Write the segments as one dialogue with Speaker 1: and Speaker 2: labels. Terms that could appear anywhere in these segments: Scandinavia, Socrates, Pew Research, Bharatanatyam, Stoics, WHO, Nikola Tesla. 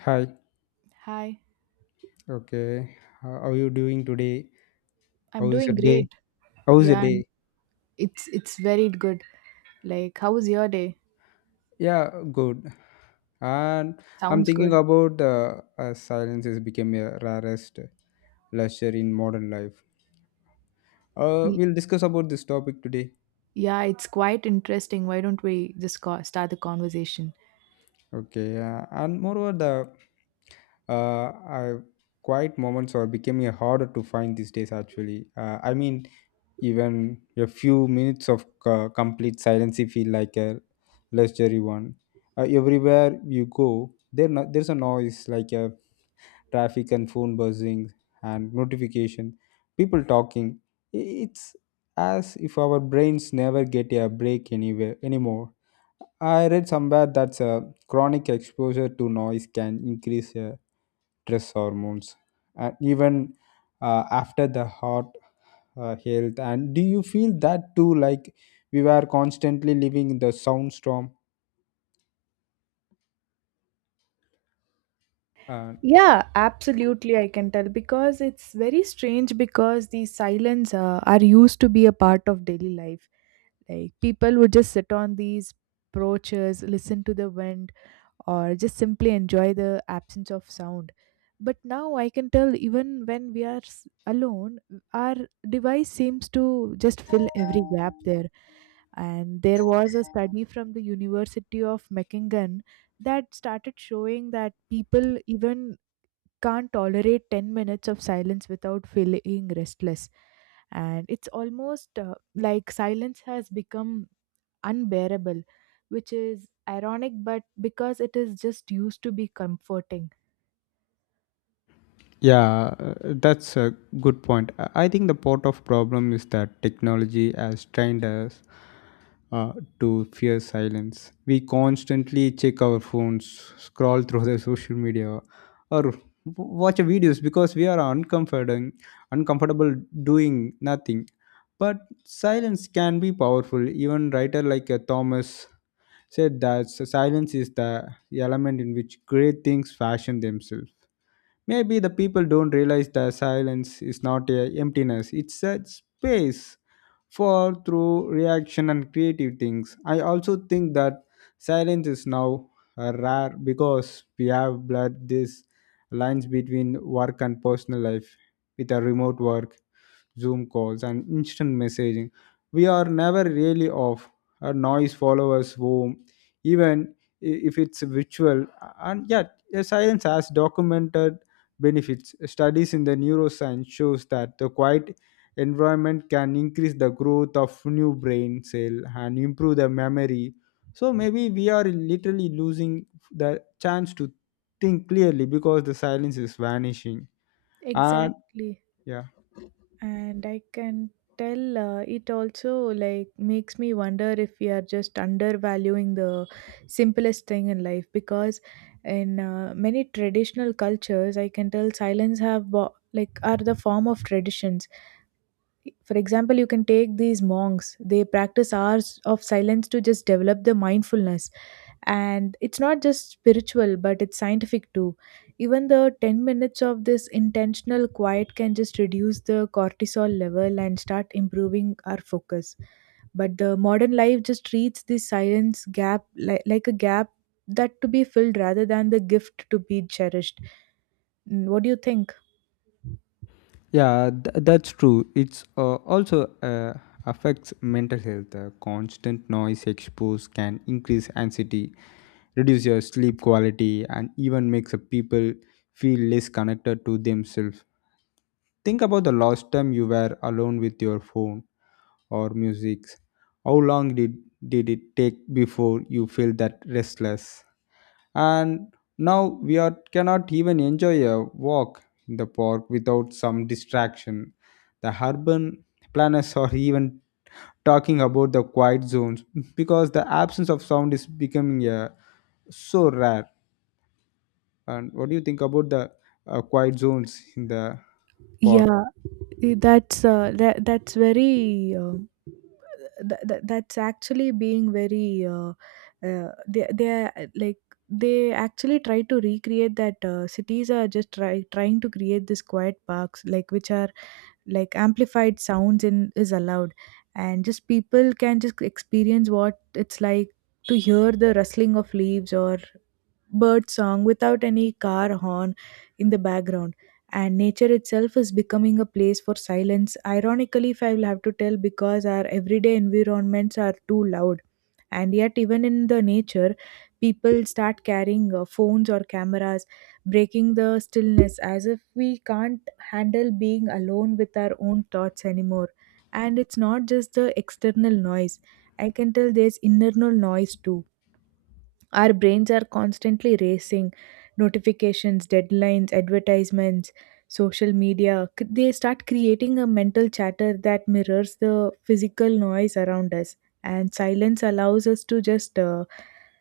Speaker 1: Hi.
Speaker 2: Hi,
Speaker 1: Okay. How are you doing today?
Speaker 2: I'm
Speaker 1: How's
Speaker 2: doing
Speaker 1: your
Speaker 2: great.
Speaker 1: day? How's your
Speaker 2: Yeah, and
Speaker 1: day?
Speaker 2: it's very good. Like, how was your day?
Speaker 1: Yeah, good. And I'm
Speaker 2: Sounds
Speaker 1: thinking
Speaker 2: good.
Speaker 1: about silence has become a rarest leisure in modern life.
Speaker 2: Y-
Speaker 1: We'll discuss about this topic today.
Speaker 2: Yeah, it's quite interesting. Why don't we just start the conversation?
Speaker 1: Okay. And moreover, I, quiet moments are becoming harder to find these days. Actually, I mean even a few minutes of complete silence feel like a luxury one. Uh, everywhere you go there no, there's a noise like a traffic and phone buzzing and notification, people talking. It's as if our brains never get a break anywhere anymore. I read somewhere that chronic exposure to noise can increase stress hormones and even after the heart health. And do you feel that too, like we were constantly living in the soundstorm? uh,
Speaker 2: Yeah, absolutely. I can tell because it's very strange because these silence are used to be a part of daily life. Like people would just sit on these porches, listen to the wind, or just simply enjoy the absence of sound. But now I can tell even when we are alone, our device seems to just fill every gap there. And there was a study from the University of Mechingen that started showing that people even can't tolerate 10 minutes of silence without feeling restless. And it's almost like silence has become unbearable, which is ironic, but because it is just used to be comforting.
Speaker 1: Yeah, uh, that's a good point. I think the part of problem is that technology has trained us uh, to fear silence. We constantly check our phones, scroll through the social media, or watch videos because we are uncomfortable, uncomfortable doing nothing. But silence can be powerful. Even writer like Thomas said that silence is the element in which great things fashion themselves. Maybe the people don't realize the silence is not a emptiness, it's a space for through reaction and creative things. I also think that silence is now rare because we have blurred these lines between work and personal life with a remote work, Zoom calls, and instant messaging. We are never really off. Our noise follows us home, even if it's virtual. And yet, a silence has documented benefits. Studies in the neuroscience shows that the quiet environment can increase the growth of new brain cell and improve the memory. So maybe we are literally losing the chance to think clearly because the silence is vanishing. And
Speaker 2: Exactly.
Speaker 1: yeah.
Speaker 2: And I can tell it also like makes me wonder if we are just undervaluing the simplest thing in life because in many traditional cultures I can tell silence have like are the form of traditions. For example, you can take these monks, they practice hours of silence to just develop the mindfulness. And it's not just spiritual, but it's scientific too. Even the 10 minutes of this intentional quiet can just reduce the cortisol level and start improving our focus, but the modern life just treats this silence gap like a gap that to be filled rather than the gift to be cherished. What do you think?
Speaker 1: Yeah, that's true. It's also affects mental health. Constant noise exposure can increase anxiety, reduce your sleep quality, and even makes a people feel less connected to themselves. Think about the last time you were alone with your phone or music. How long did it take before you feel that restless? And now we are cannot even enjoy a walk in the park without some distraction. The urban planners are even talking about the quiet zones because the absence of sound is becoming so rare. And what do you think about the quiet zones in the park?
Speaker 2: Yeah. That's that's very that's actually being very they are like they actually try to recreate that cities are just trying to create this quiet parks like which are like amplified sounds in is allowed, and just people can just experience what it's like to hear the rustling of leaves or bird song without any car horn in the background. And nature itself is becoming a place for silence ironically if I will have to tell because our everyday environments are too loud. And yet even in the nature people start carrying phones or cameras breaking the stillness as if we can't handle being alone with our own thoughts anymore. And it's not just the external noise, I can tell there's internal noise too. Our brains are constantly racing, notifications, deadlines, advertisements, social media, they start creating a mental chatter that mirrors the physical noise around us. And silence allows us to just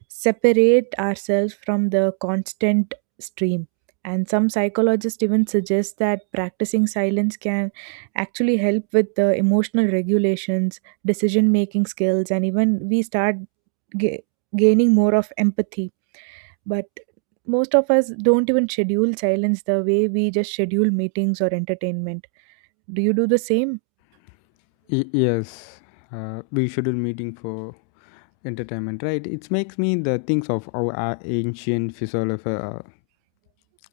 Speaker 2: separate ourselves from the constant stream. And some psychologists even suggest that practicing silence can actually help with the emotional regulations, decision making skills, and even we start ga- gaining more of empathy. But most of us don't even schedule silence the way we just schedule meetings or entertainment. Do you do the same?
Speaker 1: Yes, we schedule meeting for entertainment, right? It makes me the things of our ancient philosopher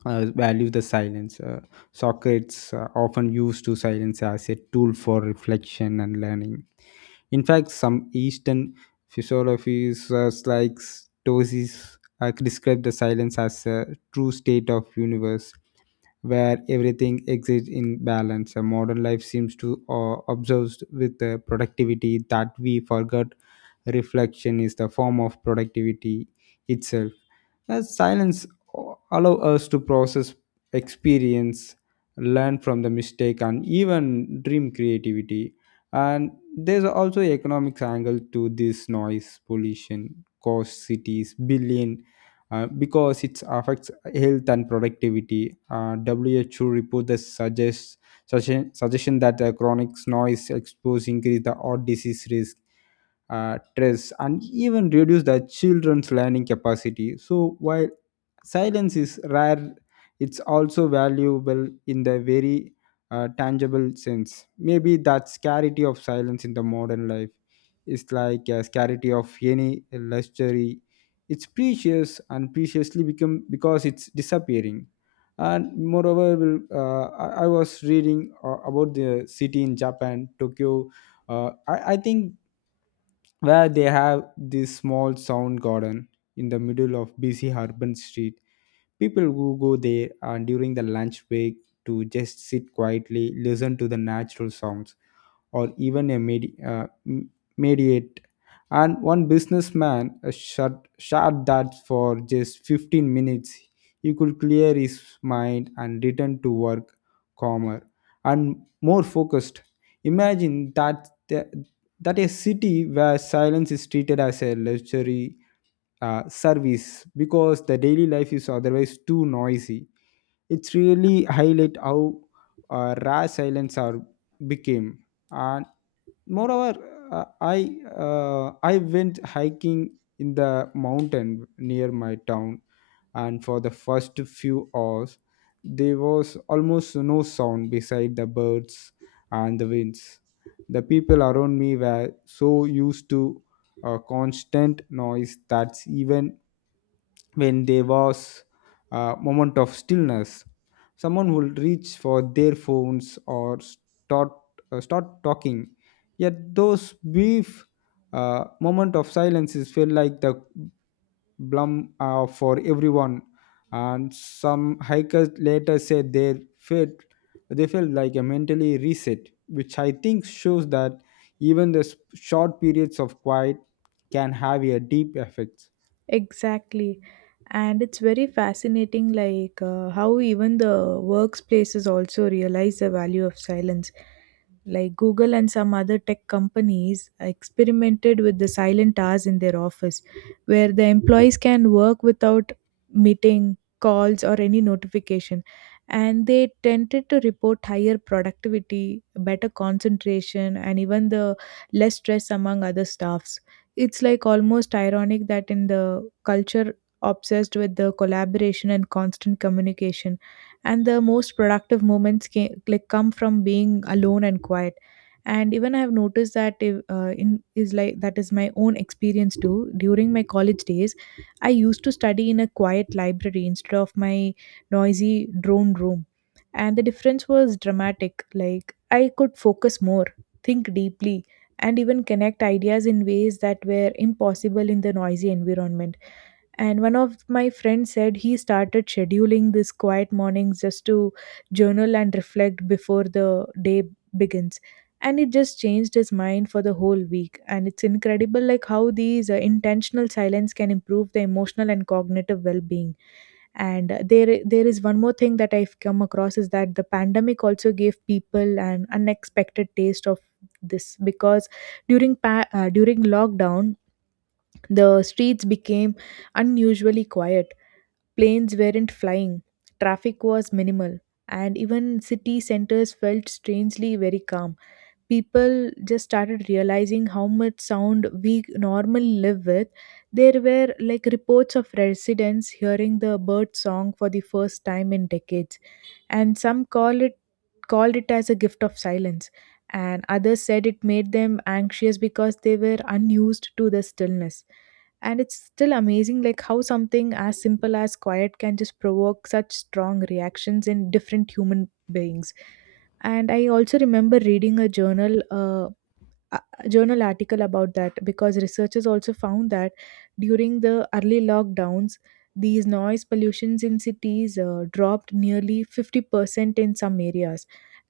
Speaker 1: value the silence. Socrates often used to silence as a tool for reflection and learning. In fact, some Eastern physiologists like Stoics describe the silence as a true state of universe where everything exists in balance. A modern life seems to obsessed with the productivity that we forgot reflection is the form of productivity itself. Silence allow us to process experience, learn from the mistake, and even dream creativity. And there's also economic angle to this noise pollution cost cities billion because it affects health and productivity. WHO report that suggestion that chronic noise exposure increase the heart disease risk, stress, and even reduce the children's learning capacity. So while silence is rare, it's also valuable in the very tangible sense. Maybe that scarcity of silence in the modern life is like a scarcity of any luxury. It's precious and preciously become because it's disappearing. And moreover, will I was reading about the city in Japan, Tokyo. I think where they have this small sound garden in the middle of busy urban street. People who go there during the lunch break to just sit quietly, listen to the natural sounds, or even a mediate. And one businessman shut that for just 15 minutes. He could clear his mind and return to work calmer and more focused. Imagine that a city where silence is treated as a luxury service because the daily life is otherwise too noisy. It's really highlight how raw silence are became. And moreover I went hiking in the mountain near my town, and for the first few hours there was almost no sound beside the birds and the winds. The people around me were so used to a constant noise that even when there was a moment of stillness, someone would reach for their phones or start talking. Yet those brief moment of silences felt like the blum for everyone. And some hikers later said they felt like a mentally reset, which I think shows that even the short periods of quiet can have a deep effect.
Speaker 2: Exactly. And it's very fascinating like how even the workplaces also realize the value of silence, like Google and some other tech companies experimented with the silent hours in their office where the employees can work without meeting calls or any notification, and they tended to report higher productivity, better concentration, and even the less stress among other staffs. It's like almost ironic that in the culture obsessed with the collaboration and constant communication. And the most productive moments can, like come from being alone and quiet. And even I have noticed that if, in is like that is my own experience too. During my college days, I used to study in a quiet library instead of my noisy drone room, and the difference was dramatic. Like I could focus more, think deeply, and even connect ideas in ways that were impossible in the noisy environment. And one of my friends said he started scheduling these quiet mornings just to journal and reflect before the day begins. And it just changed his mind for the whole week, and it's incredible like how these intentional silence can improve the emotional and cognitive well-being. And there is one more thing that I've come across is that the pandemic also gave people an unexpected taste of this because during during lockdown the streets became unusually quiet. Planes weren't flying, traffic was minimal, and even city centers felt strangely very calm. People just started realizing how much sound we normally live with. There were like reports of residents hearing the bird song for the first time in decades, and some call it called it as a gift of silence, and others said it made them anxious because they were unused to the stillness. And it's still amazing, like how something as simple as quiet can just provoke such strong reactions in different human beings. And I also remember reading a journal uh, journal article about that because researchers also found that during the early lockdowns these noise pollutions in cities dropped nearly 50% in some areas,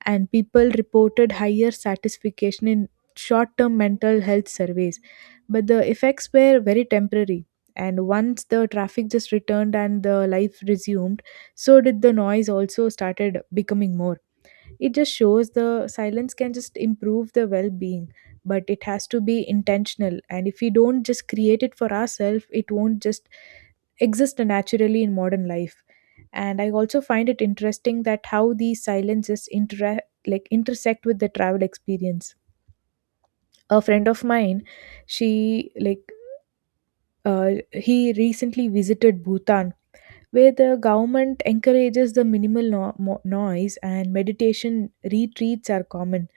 Speaker 2: and people reported higher satisfaction in short-term mental health surveys. But the effects were very temporary, and once the traffic just returned and the life resumed, so did the noise also started becoming more. It just shows the silence can just improve the well-being, but it has to be intentional, and if we don't just create it for ourselves it won't just exist naturally in modern life. And I also find it interesting that how these silences like intersect with the travel experience. A friend of mine, she like he recently visited Bhutan where the government encourages the minimal noise and meditation retreats are common.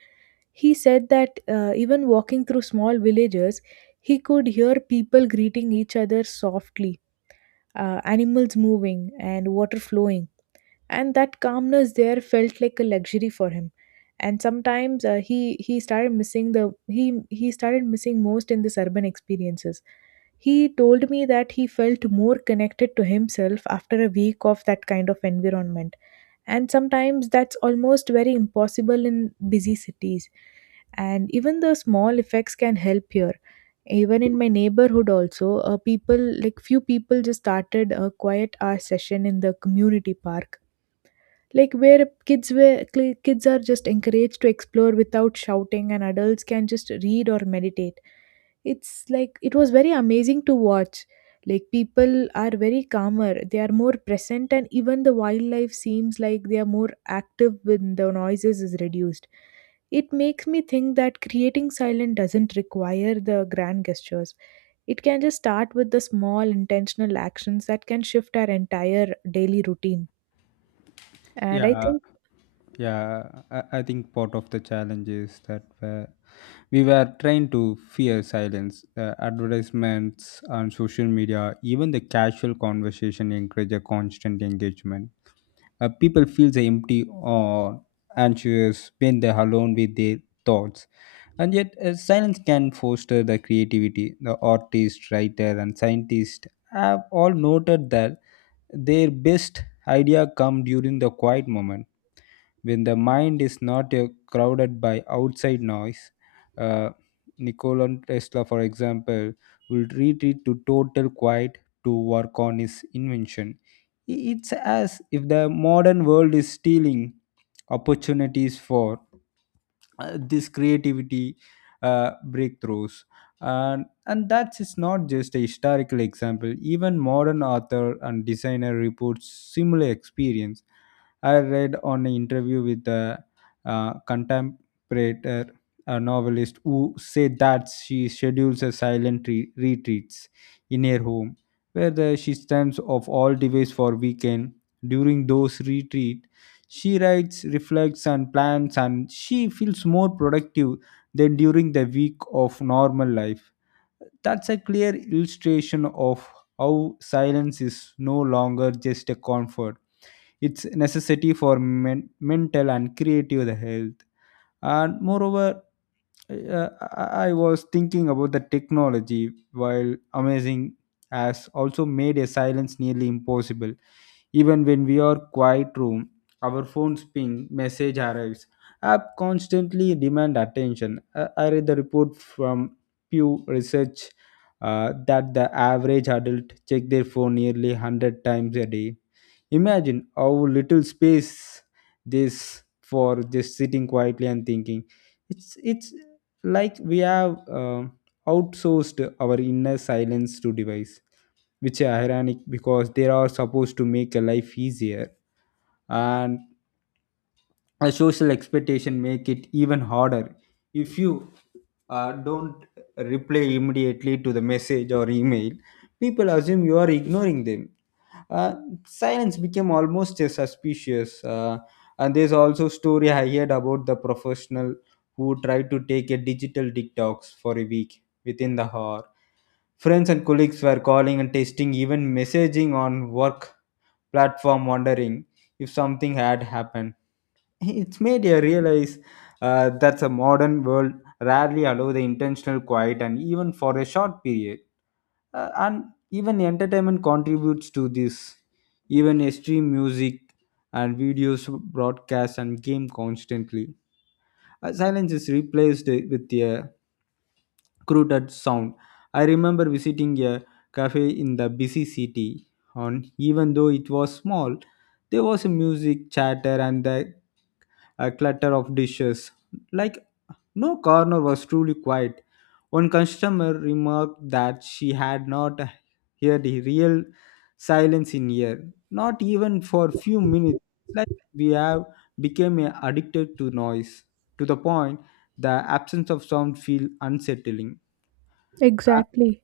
Speaker 2: He said that even walking through small villages, he could hear people greeting each other softly, animals moving, and water flowing. And that calmness there felt like a luxury for him. And sometimes he started missing the he started missing most in this urban experiences. He told me that he felt more connected to himself after a week of that kind of environment. And sometimes that's almost very impossible in busy cities. And even the small effects can help here. Even in my neighborhood, also, people like few people just started a quiet hour session in the community park, like where kids are just encouraged to explore without shouting, and adults can just read or meditate. It's like it was very amazing to watch. Like people are very calmer, they are more present, and even the wildlife seems like they are more active when the noises is reduced. It makes me think that creating silence doesn't require the grand gestures. It can just start with the small intentional actions that can shift our entire daily routine. And I
Speaker 1: Yeah,
Speaker 2: think.
Speaker 1: yeah, I think part of the challenge is that we were trained to fear silence. Advertisements on social media, even the casual conversation, encourage a constant engagement. People feel the empty or anxious when they're alone with their thoughts. And yet, silence can foster the creativity. The artist, writer, and scientist have all noted that their best idea come during the quiet moment when the mind is not crowded by outside noise. Uh, Nikola Tesla, for example, will retreat to total quiet to work on his invention. It's as if the modern world is stealing opportunities for this creativity breakthroughs. And that's it's not just a historical example, even modern author and designer reports similar experience. I read on an interview with a contemporary a novelist who said that she schedules a silent retreats in her home where she stands off all devices for weekend during those retreat. She writes, reflects, and plans, and she feels more productive than during the week of normal life. That's a clear illustration of how silence is no longer just a comfort. It's a necessity for mental and creative health. And moreover, I was thinking about the technology while amazing has also made a silence nearly impossible. Even when we are quiet room, our phones ping, message arrives. App constantly demand attention. I read the report from Pew Research that the average adult check their phone nearly 100 times a day. Imagine how little space this for just sitting quietly and thinking. It's like we have outsourced our inner silence to device, which are ironic because they are supposed to make a life easier. And a social expectation make it even harder. If you don't reply immediately to the message or email, people assume you are ignoring them. uh, Silence became almost suspicious. And there's also story I heard about the professional who tried to take a digital detox for a week. Within the hour, friends and colleagues were calling and texting, even messaging on work platform, wondering if something had happened. It's made you realize that the modern world rarely allow the intentional quiet and even for a short period. And even entertainment contributes to this. Even extreme music and videos broadcast and game constantly. Silence is replaced with a crude sound. I remember visiting a cafe in the busy city, and even though it was small, there was a music chatter and the clutter of dishes. Like, no corner was truly quiet. One customer remarked that she had not heard a real silence in years, not even for a few minutes. It's like we have become addicted to noise, to the point the absence of sound feels unsettling.
Speaker 2: Exactly.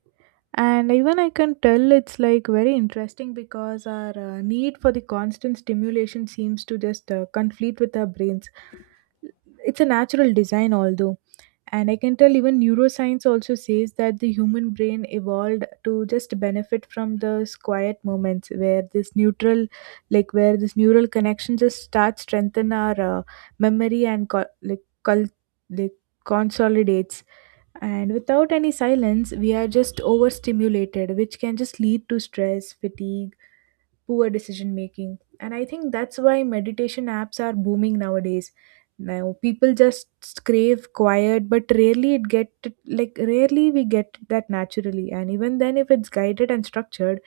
Speaker 2: And even I can tell it's like very interesting because our need for the constant stimulation seems to just conflict with our brains. It's a natural design, although. And I can tell even neuroscience also says that the human brain evolved to just benefit from those quiet moments where this neutral, like where this neural connection just starts strengthen our memory and like consolidates. And without any silence, we are just overstimulated, which can just lead to stress, fatigue, poor decision making. And I think that's why meditation apps are booming nowadays. Now people just crave quiet, but rarely it get like rarely we get that naturally. And even then, if it's guided and structured,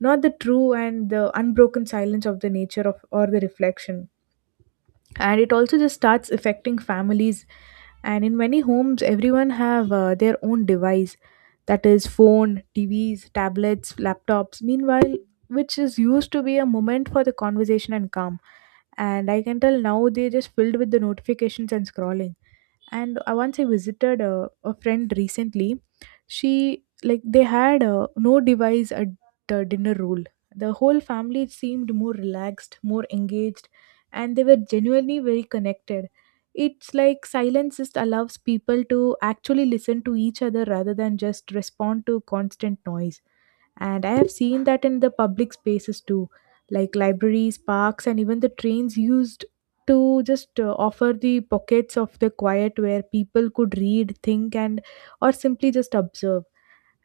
Speaker 2: not the true and the unbroken silence of the nature of or the reflection. And it also just starts affecting families, and in many homes everyone have their own device, that is phone, TVs, tablets, laptops, meanwhile which is used to be a moment for the conversation and calm. And I can tell now they're just filled with the notifications and scrolling. And once I visited a friend recently. She like they had no device at the dinner rule. The whole family seemed more relaxed, more engaged, and they were genuinely very connected. It's like silence just allows people to actually listen to each other rather than just respond to constant noise. And I have seen that in the public spaces too, like libraries, parks, and even the trains used to just offer the pockets of the quiet where people could read, think, and or simply just observe.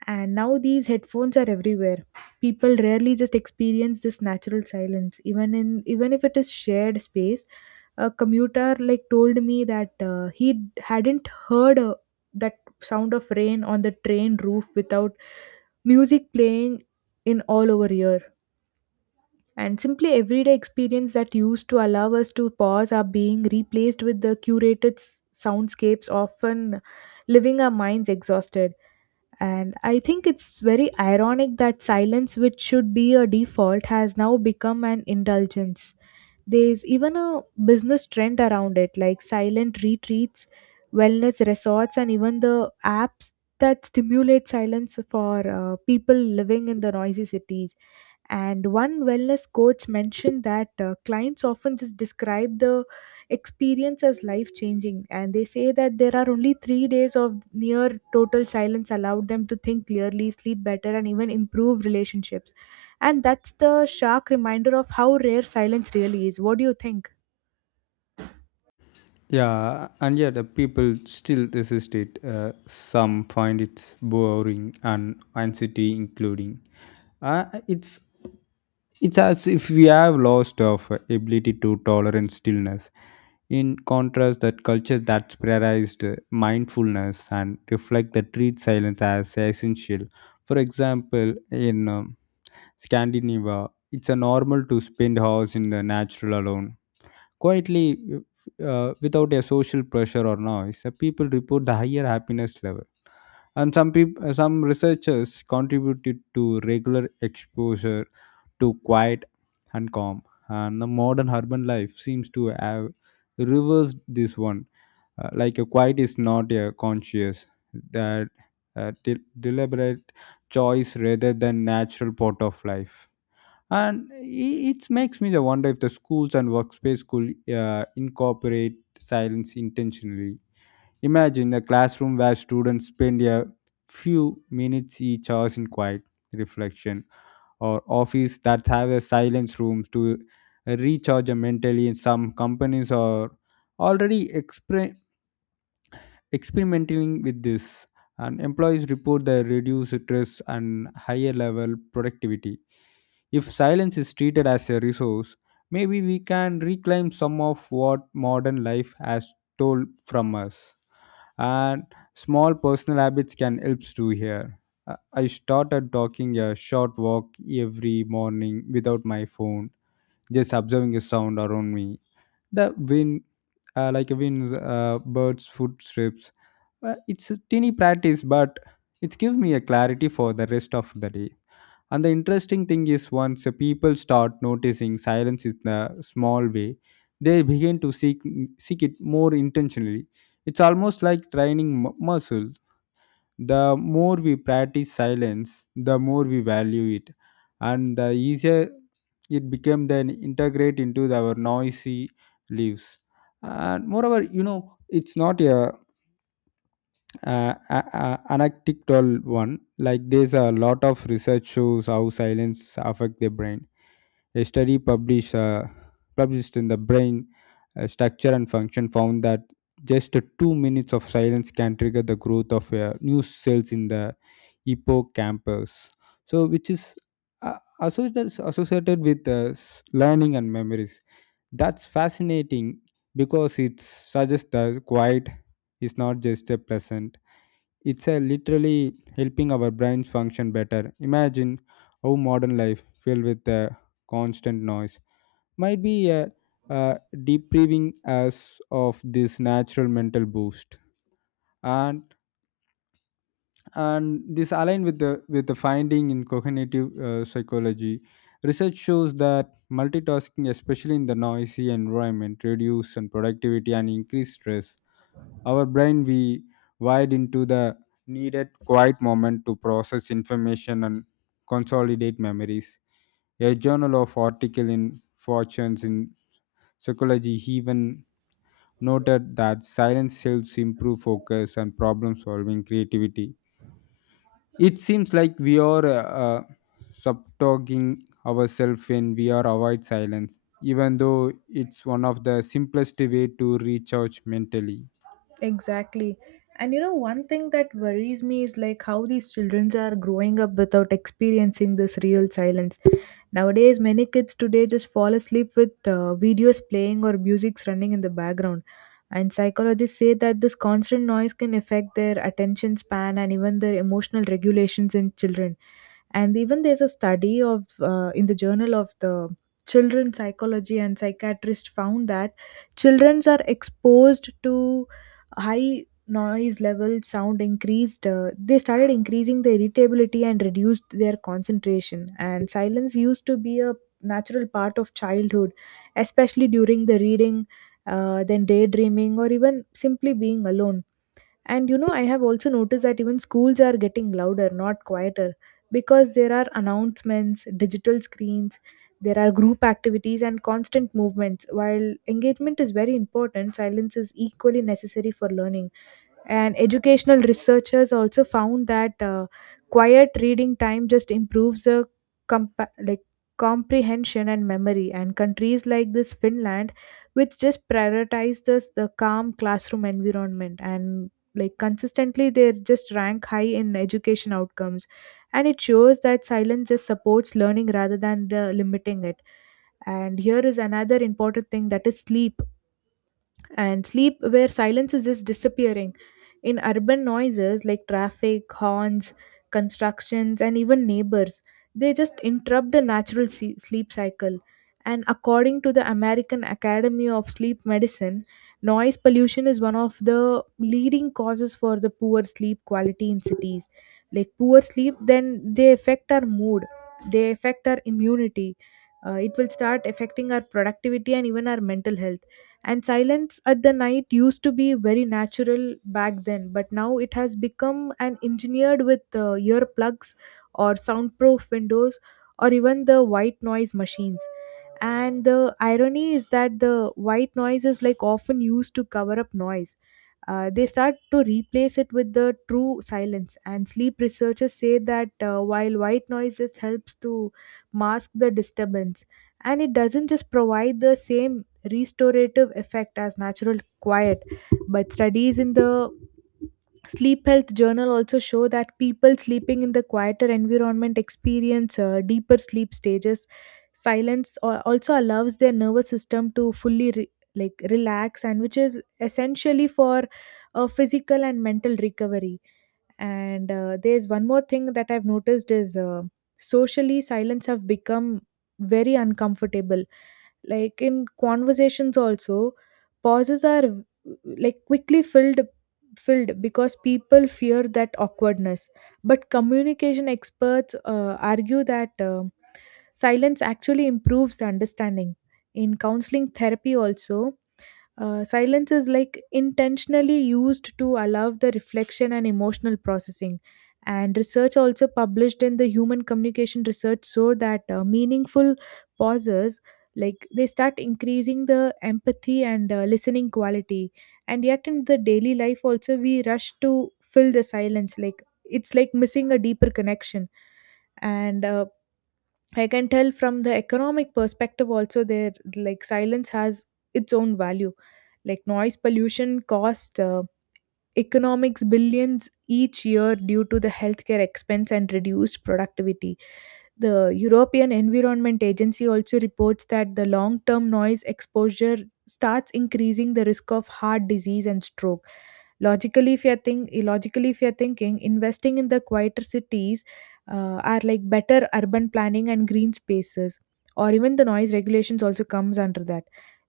Speaker 2: And now these headphones are everywhere. People rarely just experience this natural silence, even in even if it is shared space. A commuter like told me that he hadn't heard that sound of rain on the train roof without music playing in all over here. And simply everyday experience that used to allow us to pause are being replaced with the curated soundscapes, often leaving our minds exhausted. And I think it's very ironic that silence, which should be a default, has now become an indulgence. There's even a business trend around it, like silent retreats, wellness resorts, and even the apps that stimulate silence for people living in the noisy cities. And one wellness coach mentioned that clients often just describe the experience as life changing, and they say that there are only 3 days of near total silence allowed them to think clearly, sleep better, and even improve relationships. And that's the stark reminder of how rare silence really is. What do you think?
Speaker 1: Yeah, and yet the people still resist it. Some find it boring and anxiety, including. Uh, it's it's as if we have lost of ability to tolerate stillness. In contrast, that cultures that prioritized mindfulness and reflect that treat silence as essential. For example, in Scandinavia, it's a normal to spend hours in the natural alone quietly without a social pressure or noise. People report the higher happiness level, and some people some researchers contributed to regular exposure to quiet and calm. And the modern urban life seems to have reversed this one. Like a quiet is not a conscious that uh, de- deliberate choice rather than natural part of life. And it makes me the wonder if the schools and workspace could incorporate silence intentionally. Imagine a classroom where students spend a few minutes each hour in quiet reflection, or office that have a silence rooms to recharge mentally. In some companies are already experimenting with this, and employees report their reduced stress and higher level productivity. If silence is treated as a resource, maybe we can reclaim some of what modern life has told from us. And small personal habits can help too here. I started talking a short walk every morning without my phone, just observing a sound around me, the wind, like a wind birds, footsteps. Well, it's a teeny practice, but it gives me a clarity for the rest of the day. And the interesting thing is, once the people start noticing silence in a small way, they begin to seek it more intentionally. It's almost like training muscles. The more we practice silence, the more we value it, and the easier it became then integrate into our noisy lives. And moreover, you know, it's not a anecdotal one. Like, there's a lot of research shows how silence affect the brain. A study published in the brain structure and function found that just 2 minutes of silence can trigger the growth of new cells in the hippocampus, so which is associated with learning and memories. That's fascinating because it suggests that quiet is not just a pleasant, it's a literally helping our brains function better. Imagine how modern life filled with constant noise might be uh, depriving us of this natural mental boost. And and this aligned with the finding in cognitive psychology. Research shows that multitasking, especially in the noisy environment, reduce and productivity and increase stress. Our brain we wired into the needed quiet moment to process information and consolidate memories. A journal of article in fortunes in psychology even noted that silence helps improve focus and problem solving creativity. It seems like we are subtoging ourselves when we are avoid silence, even though it's one of the simplest way to recharge mentally.
Speaker 2: Exactly. And you know, one thing that worries me is like how these children are growing up without experiencing this real silence. Nowadays, many kids today just fall asleep with videos playing or music's running in the background. And psychologists say that this constant noise can affect their attention span and even their emotional regulations in children. And even there's a study of in the journal of the children psychology and psychiatrist found that children are exposed to high noise level sound increased, they started increasing the irritability and reduced their concentration. And silence used to be a natural part of childhood, especially during the reading, then daydreaming, or even simply being alone. And you know, I have also noticed that even schools are getting louder, not quieter, because there are announcements, digital screens, there are group activities, and constant movements. While engagement is very important, silence is equally necessary for learning. And educational researchers also found that quiet reading time just improves the like comprehension and memory. And countries like this Finland, which just prioritize this the calm classroom environment and like consistently, they just rank high in education outcomes. And it shows that silence just supports learning rather than the limiting it. And here is another important thing that is sleep. And sleep where silence is just disappearing. In urban noises like traffic, horns, constructions, and even neighbors, they just interrupt the natural sleep cycle. And according to the American Academy of Sleep Medicine, noise pollution is one of the leading causes for the poor sleep quality in cities. Like poor sleep, then they affect our mood, they affect our immunity. It will start affecting our productivity and even our mental health. And silence at the night used to be very natural back then, but now it has become an engineered with earplugs, or soundproof windows, or even the white noise machines. And the irony is that the white noise is like often used to cover up noise. Uh, they start to replace it with the true silence. And sleep researchers say that while white noises helps to mask the disturbance, and it doesn't just provide the same restorative effect as natural quiet. But studies in the sleep health journal also show that people sleeping in the quieter environment experience deeper sleep stages. Silence also allows their nervous system to fully like relax, and which is essentially for physical and mental recovery. And there's one more thing that I've noticed is, socially silence have become very uncomfortable. Like in conversations also, pauses are like quickly filled because people fear that awkwardness. But communication experts argue that silence actually improves the understanding. In counseling therapy also, silence is like intentionally used to allow the reflection and emotional processing. And research also published in the human communication research so that meaningful pauses, like they start increasing the empathy and listening quality. And yet in the daily life also, we rush to fill the silence, like it's like missing a deeper connection. And I can tell from the economic perspective also, there like silence has its own value. Like noise pollution cost, economics billions each year due to the healthcare expense and reduced productivity. The European Environment Agency also reports that the long term noise exposure starts increasing the risk of heart disease and stroke. Logically, if you're, logically, if you're thinking, investing in the quieter cities are like better urban planning and green spaces, or even the noise regulations also comes under that.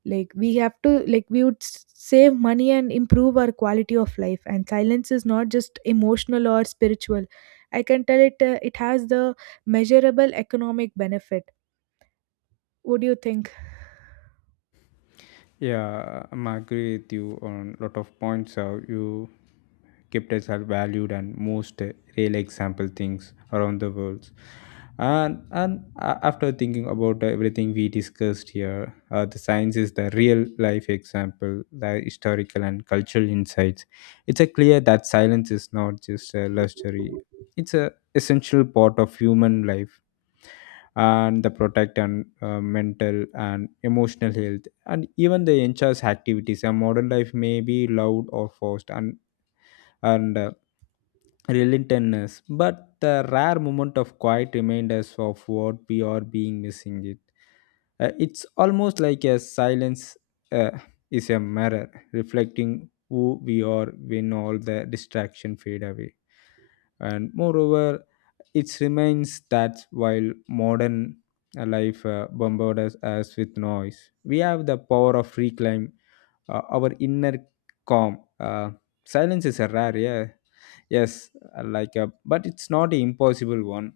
Speaker 2: Like we have to, like we would save money and improve our quality of life. And silence is not just emotional or spiritual. I can tell it. It has the measurable economic benefit. What do you think?
Speaker 1: Yeah, I'm agree with you on lot of points. How you kept us are valued and most real example things around the world. And after thinking about everything we discussed here, the science is the real life example, the historical and cultural insights. It's a clear that silence is not just a luxury; it's a essential part of human life and the protect and mental and emotional health and even the enchil's activities. A modern life may be loud or forced and relentlessness, but the rare moment of quiet reminds us of what we are being missing it. It's almost like a silence uh, is a mirror reflecting who we are when all the distraction fade away. And moreover, it remains that while modern a life bombards us with noise. We have the power of reclaim our inner calm. Silence is a rare, yeah, yes, like a, but it's not an impossible one.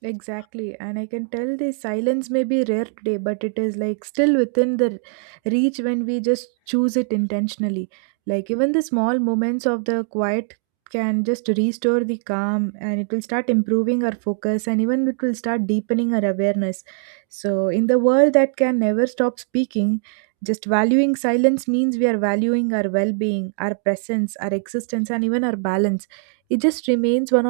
Speaker 2: Exactly, and I can tell the silence may be rare today, but it is like still within the reach when we just choose it intentionally. Like even the small moments of the quiet can just restore the calm, and it will start improving our focus, and even it will start deepening our awareness. So, in the world that can never stop speaking, just valuing silence means we are valuing our well being, our presence, our existence, and even our balance. It just remains one